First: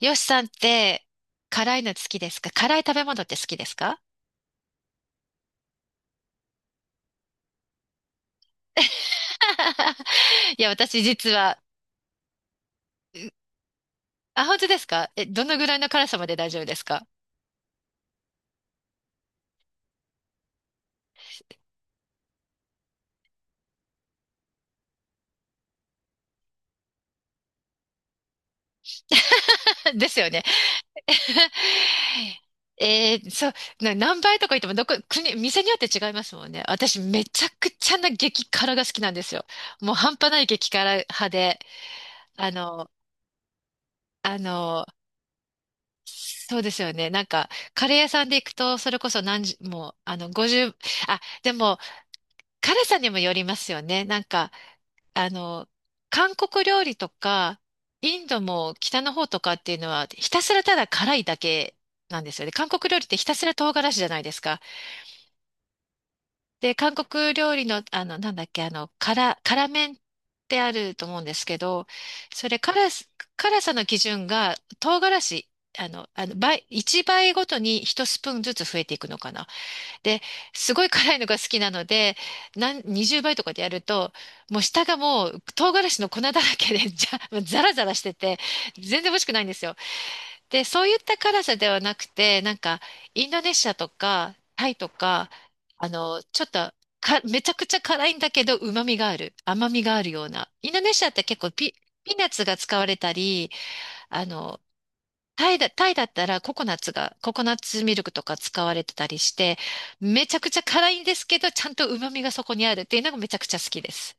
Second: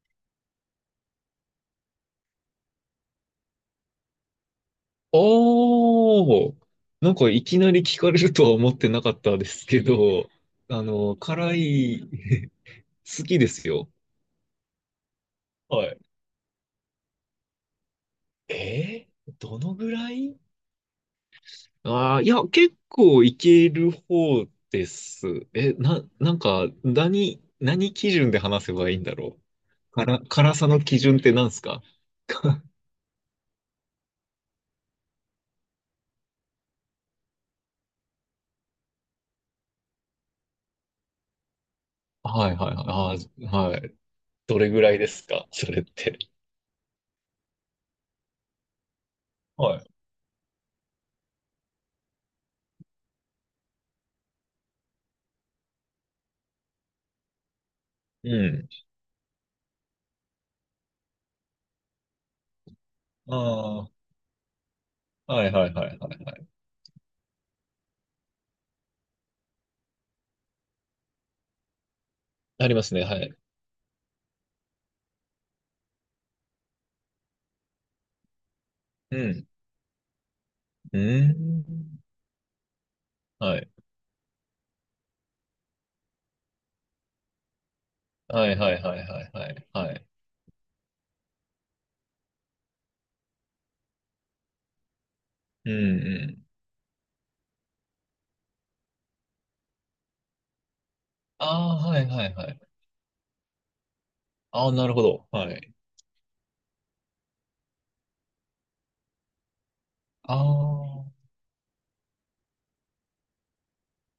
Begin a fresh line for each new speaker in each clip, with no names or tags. よしさんって、辛いの好きですか？辛い食べ物って好きですか？
おー、なんかいきなり聞かれるとは思ってなかったですけど、
いや、
あ
私
の、
実
辛
は、
い、好きですよ。
あ、本当ですか？え、どのぐらい
は
の
い。
辛さまで大丈夫ですか？
どのぐらいああー、いや、結構いける方です。なんか、何基準で話せばいいんだろう。
ですよね。
辛さの基準って何すか？
えーそう、な何倍とか言っても、どこ、国、店によって違いますもんね。私、めちゃくちゃな激辛が好きなんですよ。もう半端ない激辛派で、
は
あ
いはいはい。
の、
あー、はい。
あ
どれぐ
の、
らいですか、それって？
そうですよね。なんか、カレー屋さんで行くと、それこそ何十、
は
もう、あの、50、あ、でも、辛さにもよりますよね。なんか、あの、韓国料理とか、イン
い。う
ド
ん。
も北の方とかっていうのは、ひたすらただ辛いだけなんですよね。韓国料理ってひた
あ
すら唐辛子じゃないですか。
あ、はいはいはいはいはい。
で、韓国料理の、あの、なんだっけ、あの、辛、辛麺ってあると思うんですけど、それ
ありま
辛
すね、
す、
はい。
辛さの基準が唐辛子、あの、倍、1倍ごとに1スプーンずつ増えていくの
う
かな。
ん。
で、すごい
う
辛いのが好きなの
ん。
で、なん20倍とか
は
でや
い。
ると、もう下がもう唐辛子の粉だらけで、じゃ、もうザラザラしてて、
はいはいはい
全然美味
は
し
い
くないん
は
です
い
よ。
はい。
で、そういった辛さではなくて、なんか、インドネシアとか、タイとか、
うんう
あの、ちょ
ん。
っと、か、めちゃくちゃ辛いんだけど、旨味がある。甘みがあるような。インドネシアって結構
あ
ピ、
あ、はい
ピー
は
ナッ
い
ツ
は
が
い。
使われたり、あの、
ああ、なるほど。はい。
タイだったらココナッツが、ココナッツミルクとか使われてたりして、めち
あ
ゃくちゃ辛いんで
あ。
すけど、ちゃんと旨味がそこにあるっていうのがめちゃくちゃ好きです。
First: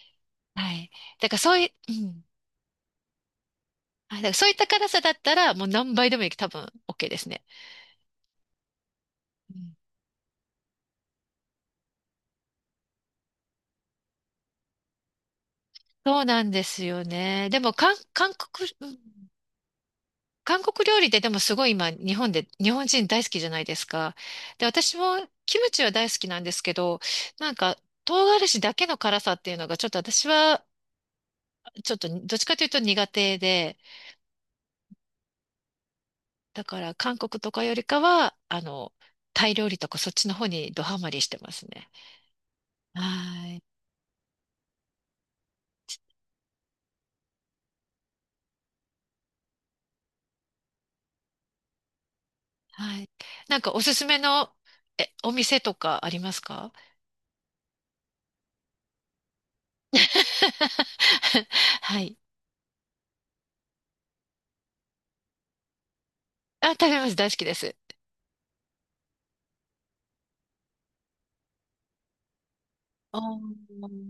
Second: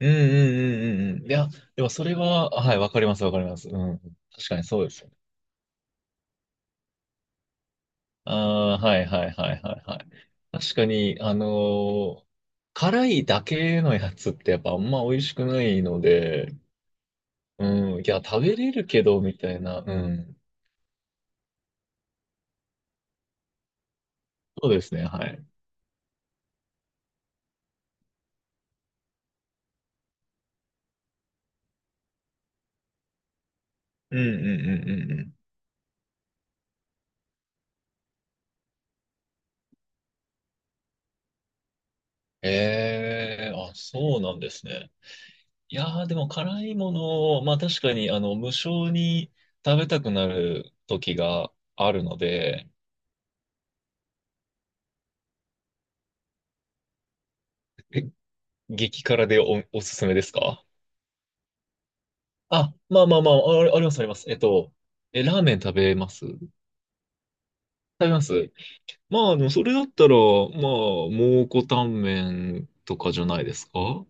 うんうん
はい。
うんうんう
だ
ん。い
から
や、
そうい
でも
う、う
それ
ん。
は、はい、わかりますわかります。うん。
はい、だからそう
確
いっ
かに
た
そう
辛
で
さ
すよ
だっ
ね。
たら、もう何倍でもいい、多分 OK ですね。
ああ、はいはいは
う
い
ん、
はいはい。確かに、辛いだけのやつってやっぱあんま美味しくないの
そうな
で、
んですよね。でも、
うん。いや、
韓
食べ
国、
れる
うん、
けど、みたいな。うん。
韓国料理ででもすごい今、日本で、日本人大好きじゃないですか。で、
そうです
私
ね、は
も
い。
キムチは大好きなんですけど、なんか、唐辛子だけの辛さっていうのがちょっと私はちょっとどっちかというと苦手で、
うんうんうんうんうん。
だから韓国とかよりかは、あの、タイ料理とかそっちの方にドハマりしてますね。は
ええ、
い。
あ、そうなんですね。いやー、でも辛いものを、まあ確かに、無性に食べたくなる時があるので、
はい。なんかおすすめの、え、お店とかありますか？
激辛でおすすめですか？
はい。
あ、まあまあまあ、あ、ありますあります。ラーメン食べます？食
あ、食べます。大好きです。
べます？まあ、でもそれだったら、まあ、蒙古タンメンとか
あー、
じゃないですか？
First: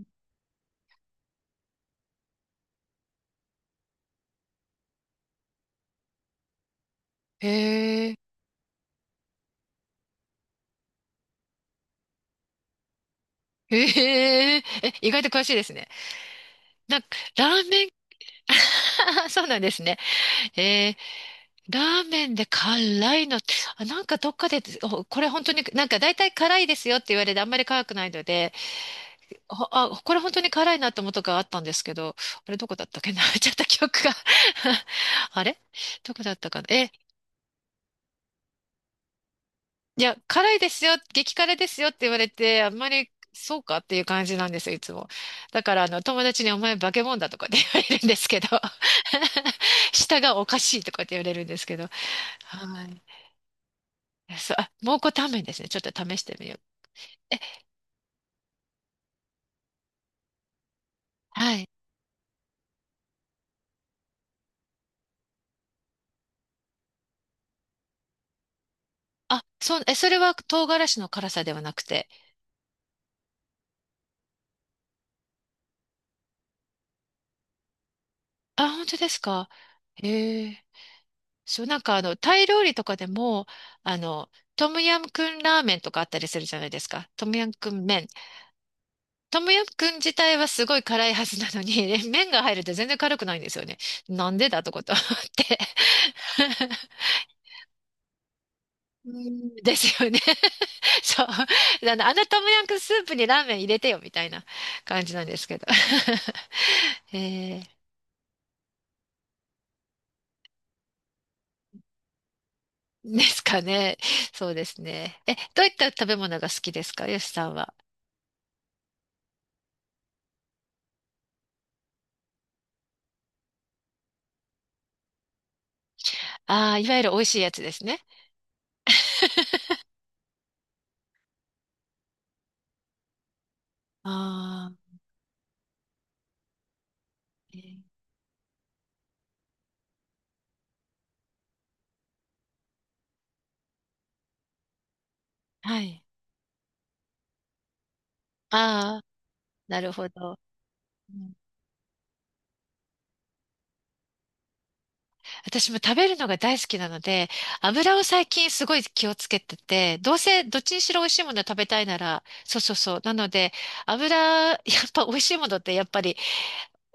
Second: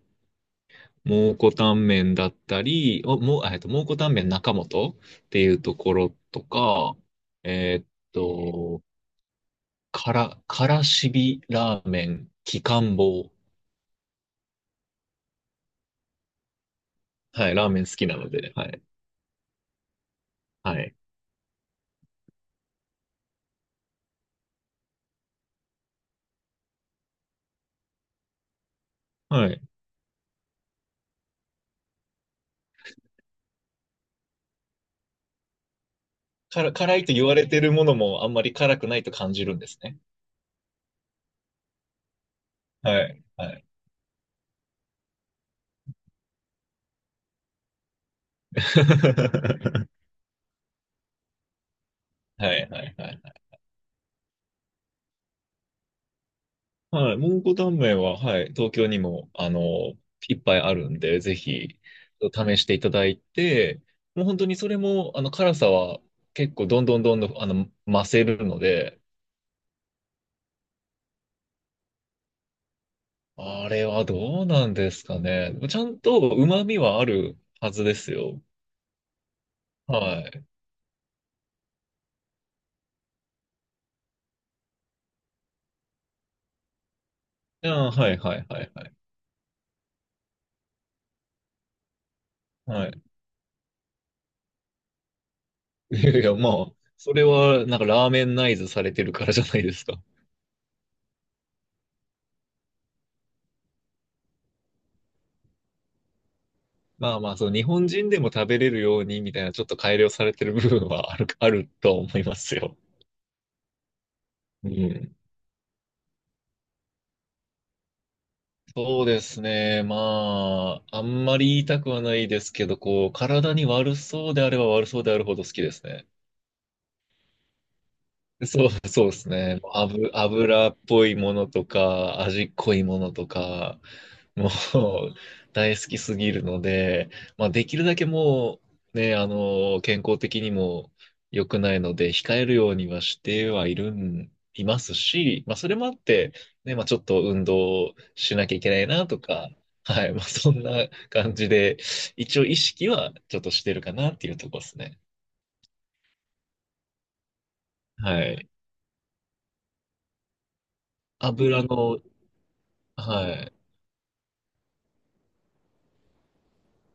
蒙古タンメンだったり、おもう、蒙古タンメン中本っていうところとか、
へ
えーっ
え、
と、からしびラーメン、きかんぼう。
へえ、え、意外と詳しいですね。なんか、ラ
はい、ラ
ー
ーメ
メ
ン
ン、
好きなのでね、はい、
そうなんですね。
は
へ
い、
え、ラーメンで辛いのって、あ、なんかどっかで、お、これ本当になんか大体辛いですよって言われてあんまり辛くないので、
はい。
ほあ、これ本当に辛いなって思ったことがあったんですけど、あれどこだったっけな。 ちゃった記憶が。 あれどこだったか
か
な？
ら、
え、
辛いと言われてるものもあんまり辛くないと感じるんですね。
いや、辛いですよ、激辛ですよって言われて、あんま
は
り
い、は
そう
い。
かっていう感じなんですよ、いつも。だからあの友達にお前化け物だとかって言われるんですけど。 舌がおかしいとかって言われるんですけど。
はい、
は
はい、
い。
はい。
そう、あ、蒙古タンメンですね。ちょっと試してみよう。
はい。
え、
蒙古タンメンは、はい。東京にも、いっぱいあるんで、ぜ
はい。
ひ、試していただいて、もう本当にそれも、辛さは結構、どんどんどんどん、増せるので、
あ、そう、え、それは唐辛子の辛さではなくて。
あれはどうなんですかね。ちゃんと旨味はあるはずですよ。
あ、本当ですか。
はい。
へえ。そう、なんかあの、タイ料理とかでも、あの、トムヤムクンラーメンとかあったりするじゃないですか。トムヤムクン
あー、
麺。
はい、はい、はい、はい。
トムヤムクン自体はすごい辛いはずなのに、麺が入ると全
は
然
い。
辛くないんですよね。なんでだとこと思って。
いやいや、まあ、それは、なんか、ラーメンナイズされて
う
るからじゃ
ん
ないで
で
すか？
すよね。そう。あのトムヤムクンスープにラーメン入れてよ、みたいな感じなんですけど。
まあまあ、そう、
え
日本人でも食べれるようにみたいな、ちょっと改良されてる部分はあるとは思いますよ。
ー、ですかね。そうで
う
す
ん。
ね。え、どういった食べ物が好きですか、よしさんは。
そうですね。まあ、あんまり言いたくはないですけど、こう、体に悪そうであれば悪そうであるほど好きですね。
ああ、いわゆる美味しいやつですね。
そう、そうですね。油っぽいものとか、味濃いものとか、もう
ああ、
大好きすぎるので、まあ、
え
でき
ー、
るだけもう、ね、健康的にも良くないので、控えるようにはしてはいるん、いますし、まあ、それ
は
もあっ
い。
て、ね、まあ、ちょっと運動しなきゃいけない
ああ、
なとか、
なる
は
ほ
い、まあ、
ど。
そんな感じで、一応意識はちょっとしてるかなっていうところですね。
私も食べるのが大好きなので、油を
は
最
い。
近すごい気をつけてて、どうせどっちにしろ美味しいもの食
油
べたいな
の、
ら、そうそうそう。なの
は
で、
い。
油、やっぱ美味しいものってやっぱり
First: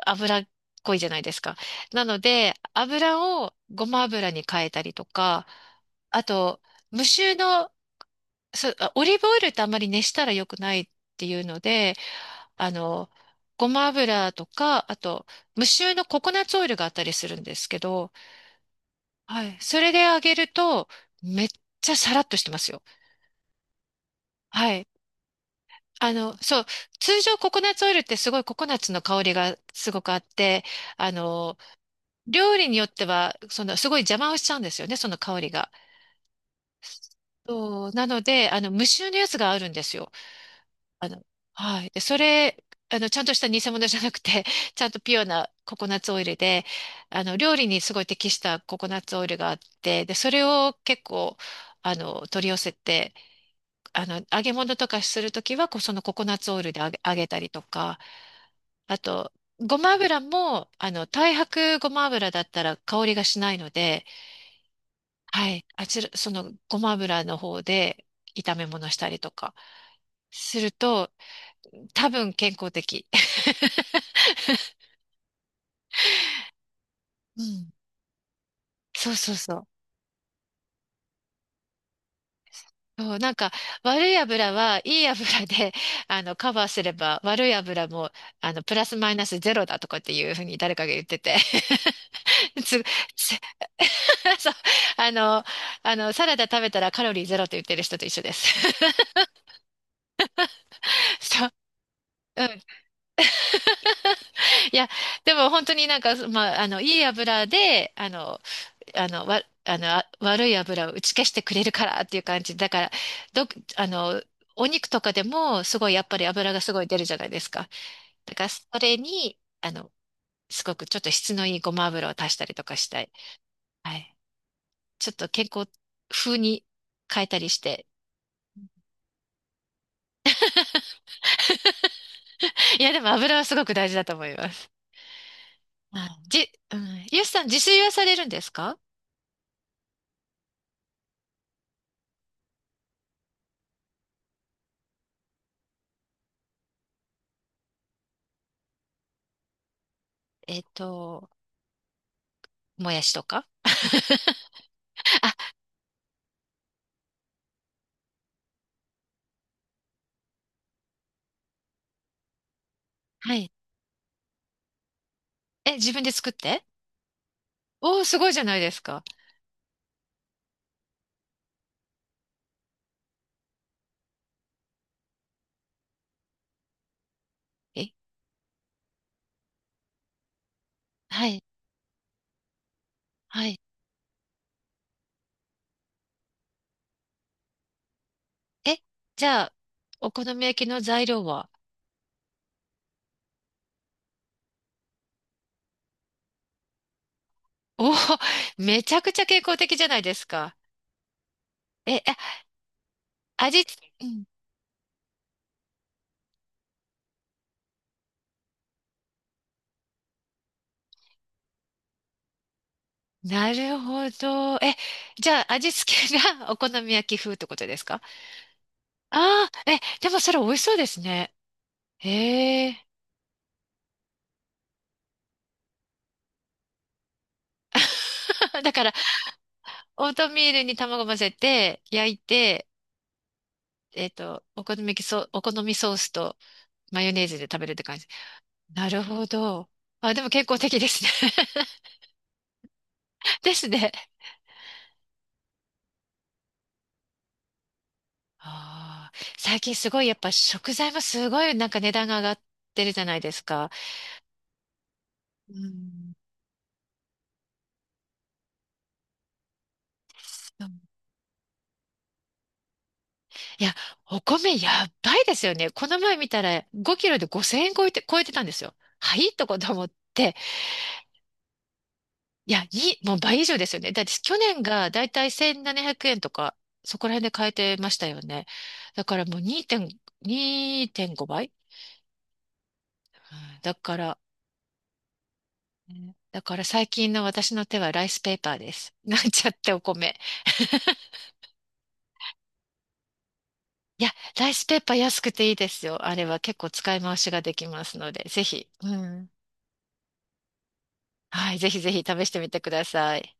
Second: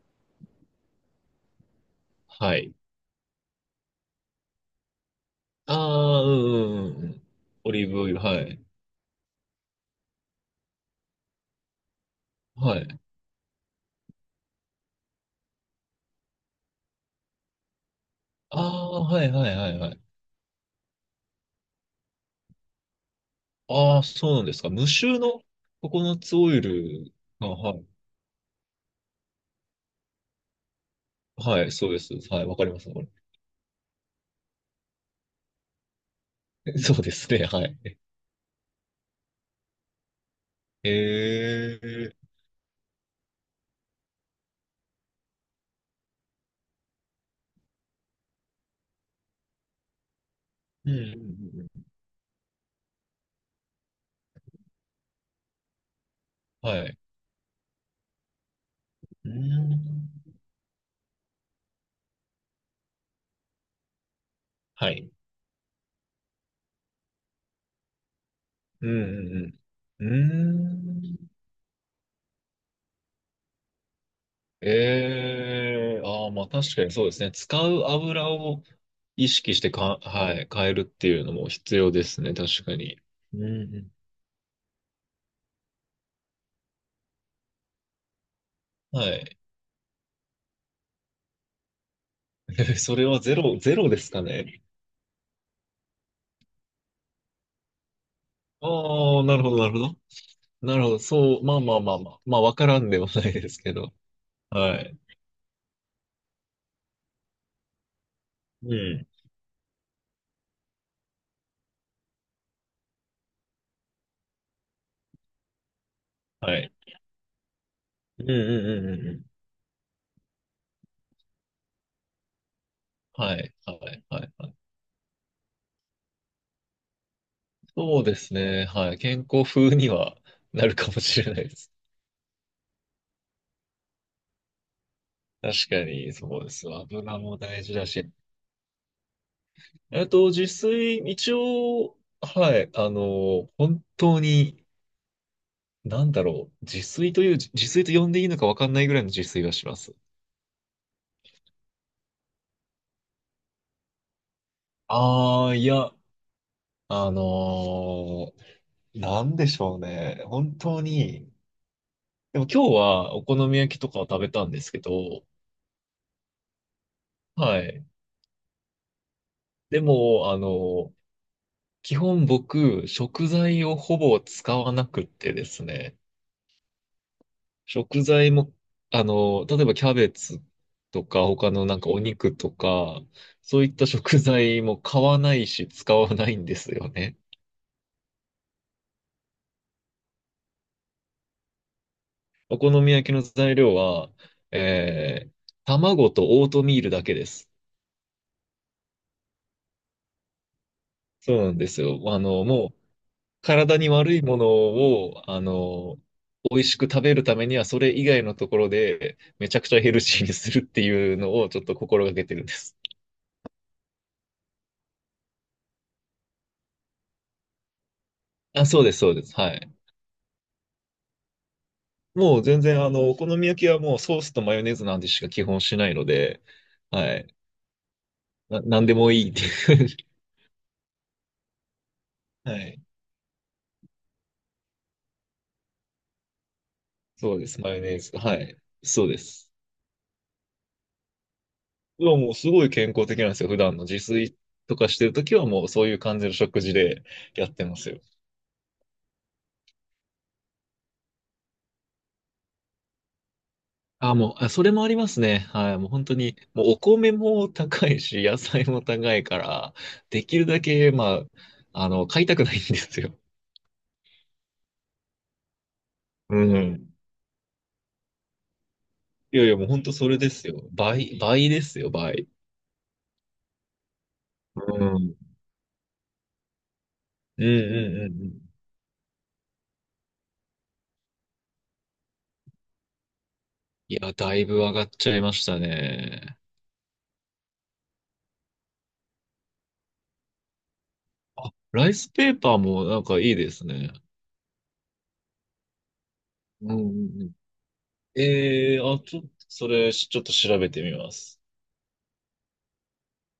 油っこいじゃないですか。なので、
はい。
油をごま油に変えたりとか、
あ
あ
あ、うんう
と、
んうん
無
うん。
臭の、
オリーブオイル、はい。
そう、あ、オリーブオイルってあんまり熱したら良くないっていうので、あ
はい。
の、ごま油とか、あと、無臭のココナッツオイルがあったりするんですけど、
ああ、はい
は
はい
い。
はい
そ
は
れで
い。
揚げると、めっちゃサラッとしてますよ。
ああ、そうなんですか。
はい。
無臭のココ
あ
ナッ
の、
ツオ
そ
イ
う、
ル
通常
が、
ココナッ
は
ツ
い。
オイルってすごいココナッツの香りがすごくあって、あの、
はい、そうです。はい、
料
わか
理
り
に
ま
よっ
す、こ
ては、その、すごい邪魔をしちゃうんですよね、その香りが。
れ。そうですね、はい。
そう、なので、あの、無臭のやつがあるんですよ。
え
あの、はい。で、
え、
それ、あの、ちゃんとした偽物じゃなくて、ちゃんとピュアなココナッツオイルで、あの、料理にすごい適したココナッツオイルがあって、で、それを
うん
結
うん
構、
うんうん。
あの、取り寄せて、あの、揚げ物とかするときは、こうそのココナッツオイルで
は
揚
い。
げ、揚げたりとか、あ
う
と、ごま
ん。
油も、あの、太白ごま油だったら香りがしないので、
はい。
はい、あちら、そのごま油の方で炒め
う
物したりとか
んうんう
する
ん。う
と、
ーん。
多分健康的。
ええ、ああ、まあ確かにそうですね。
う
使
ん。
う油を
そう
意
そう
識
そ
し
う。
てか、はい、変えるっていうのも必要ですね、確かに。
そう、なん
うん
か、
うん、
悪い油はいい油で、あの、カバーすれば、悪い油も、あの、プラス
は
マイナス
い。
ゼロだとかっていうふうに誰かが言ってて。つ、
それはゼ
つ。
ロ、ゼロですか
そう、
ね？
あの、あの、サラダ食べたらカロリーゼロと言ってる人と一緒です。
ああ、なるほど、なるほど。なるほど。そう、
そう。
まあまあまあまあ。まあ、
う
わ
ん。
からんではないですけど。
い
は
や、
い。
でも本当になんか、まあ、あの、いい油で、あの、
うん。
あの、わ、あの、あ、悪い油を打ち消してくれるからっていう感じ。だから、ど、あの、お肉とかでも、すごい、やっぱり油
は
がす
い。
ごい出るじゃないですか。
うんう
だから、そ
んうん
れ
うんうん。
に、あの、すごくちょっと質のいいごま油を足したりとかしたい。
はい。は
は
い。
い。
はい。はい、
ちょっと健康風に変えたりして、
そうですね。はい。健康風にはなるかもしれないです。
いや、でも油はすごく大事だと思います。
確か
あ、
に、そう
じ、
です。
うん。
油
ゆう
も
さん、自
大事
炊
だ
はさ
し。
れるんですか？
自炊、一応、はい。本当に、なんだろう。自炊と呼んでいいのかわかんないぐらいの自炊はします。
えっと、もやしとか。
ああ、いや、あのーなんでしょうね。本当に。でも今日はお
は
好
い。
み焼きとかを食べたんですけど、
え、自分で作って、
はい。
おー、すごいじゃないですか。
でも、基本僕、食材をほぼ使わなくってですね。
え、
食材も、例えばキャベツとか、
はい、
他のなんかお肉とか、
はい。
そういった食材も買わないし、使わないんですよね。
え、じゃあ、お好み焼きの材料は？
お好み焼きの材料は、えー卵とオートミールだけです。
おー、めちゃくちゃ健康的じゃないですか。
そうなんです
え、
よ。
あ、
もう、
味、
体に
う
悪い
ん、
ものを、美味しく食べるためには、それ以外のところで、めちゃくちゃヘルシーにするっていうのを、ちょっと心がけてるんです。
なるほど。え、じゃあ、味付けが お好み焼き風ってことですか？
あ、そうです、そうです。
あ
は
あー、
い。
え、でもそれ美味しそうですね。
もう全
へ
然、
え。
お好み焼きはもうソースとマヨネーズなんてしか基本しないので、はい。
だ
な
か
ん
ら
でもいいっていう。
オートミールに卵混ぜて、焼い
は
て、
い。
えっと、お好み焼きソ、お好みソースとマヨネー
そ
ズ
う
で
で
食
す、
べ
マ
るっ
ヨ
て
ネ
感
ー
じ。
ズ。はい。
なる
そうで
ほ
す。
ど。あ、でも健康的ですね。
はもうすごい健康的なんで すよ。
で
普
す
段の
ね。
自炊とかしてるときはもうそういう感じの食事でやってますよ。
あー、最近すごいやっぱ食材もすごいなんか値段が上がってるじゃないですか。
あ、もう、あ、それもありますね。
う
はい。もう本
ん。
当に、もうお米も高いし、野菜も高いから、できるだけ、まあ、買いたくないんですよ。
いや、お米やばいですよね。この前見
う
たら
ん。
5キロで5000円超えて、超えてたんですよ。はい
いや
と
いや、
こ
もう
と
本
思っ
当それで
て。
すよ。倍、倍ですよ、倍。
いや、いい、もう倍以上ですよね。だって去年
う
が
ん。う
だいたい
ん
1700円とか、そこら辺で
うん
買えてました
う
よ
んうん。
ね。だからもう2.5倍。うん、だ
い
か
や、
ら、
だいぶ上がっちゃいました
ね、
ね。
だから最近の私の手はライスペーパーです。なんちゃってお米。
あ、ライスペーパーもなんかいいですね。
いや、ライスペーパー安くていいですよ。あれは結
う
構
んうん
使い回
う
し
ん。
ができますので、ぜひ。
ええー、
う
あ、ちょっと、
ん。
それ、ちょっと調べてみます。
はい、ぜひぜひ試してみてください。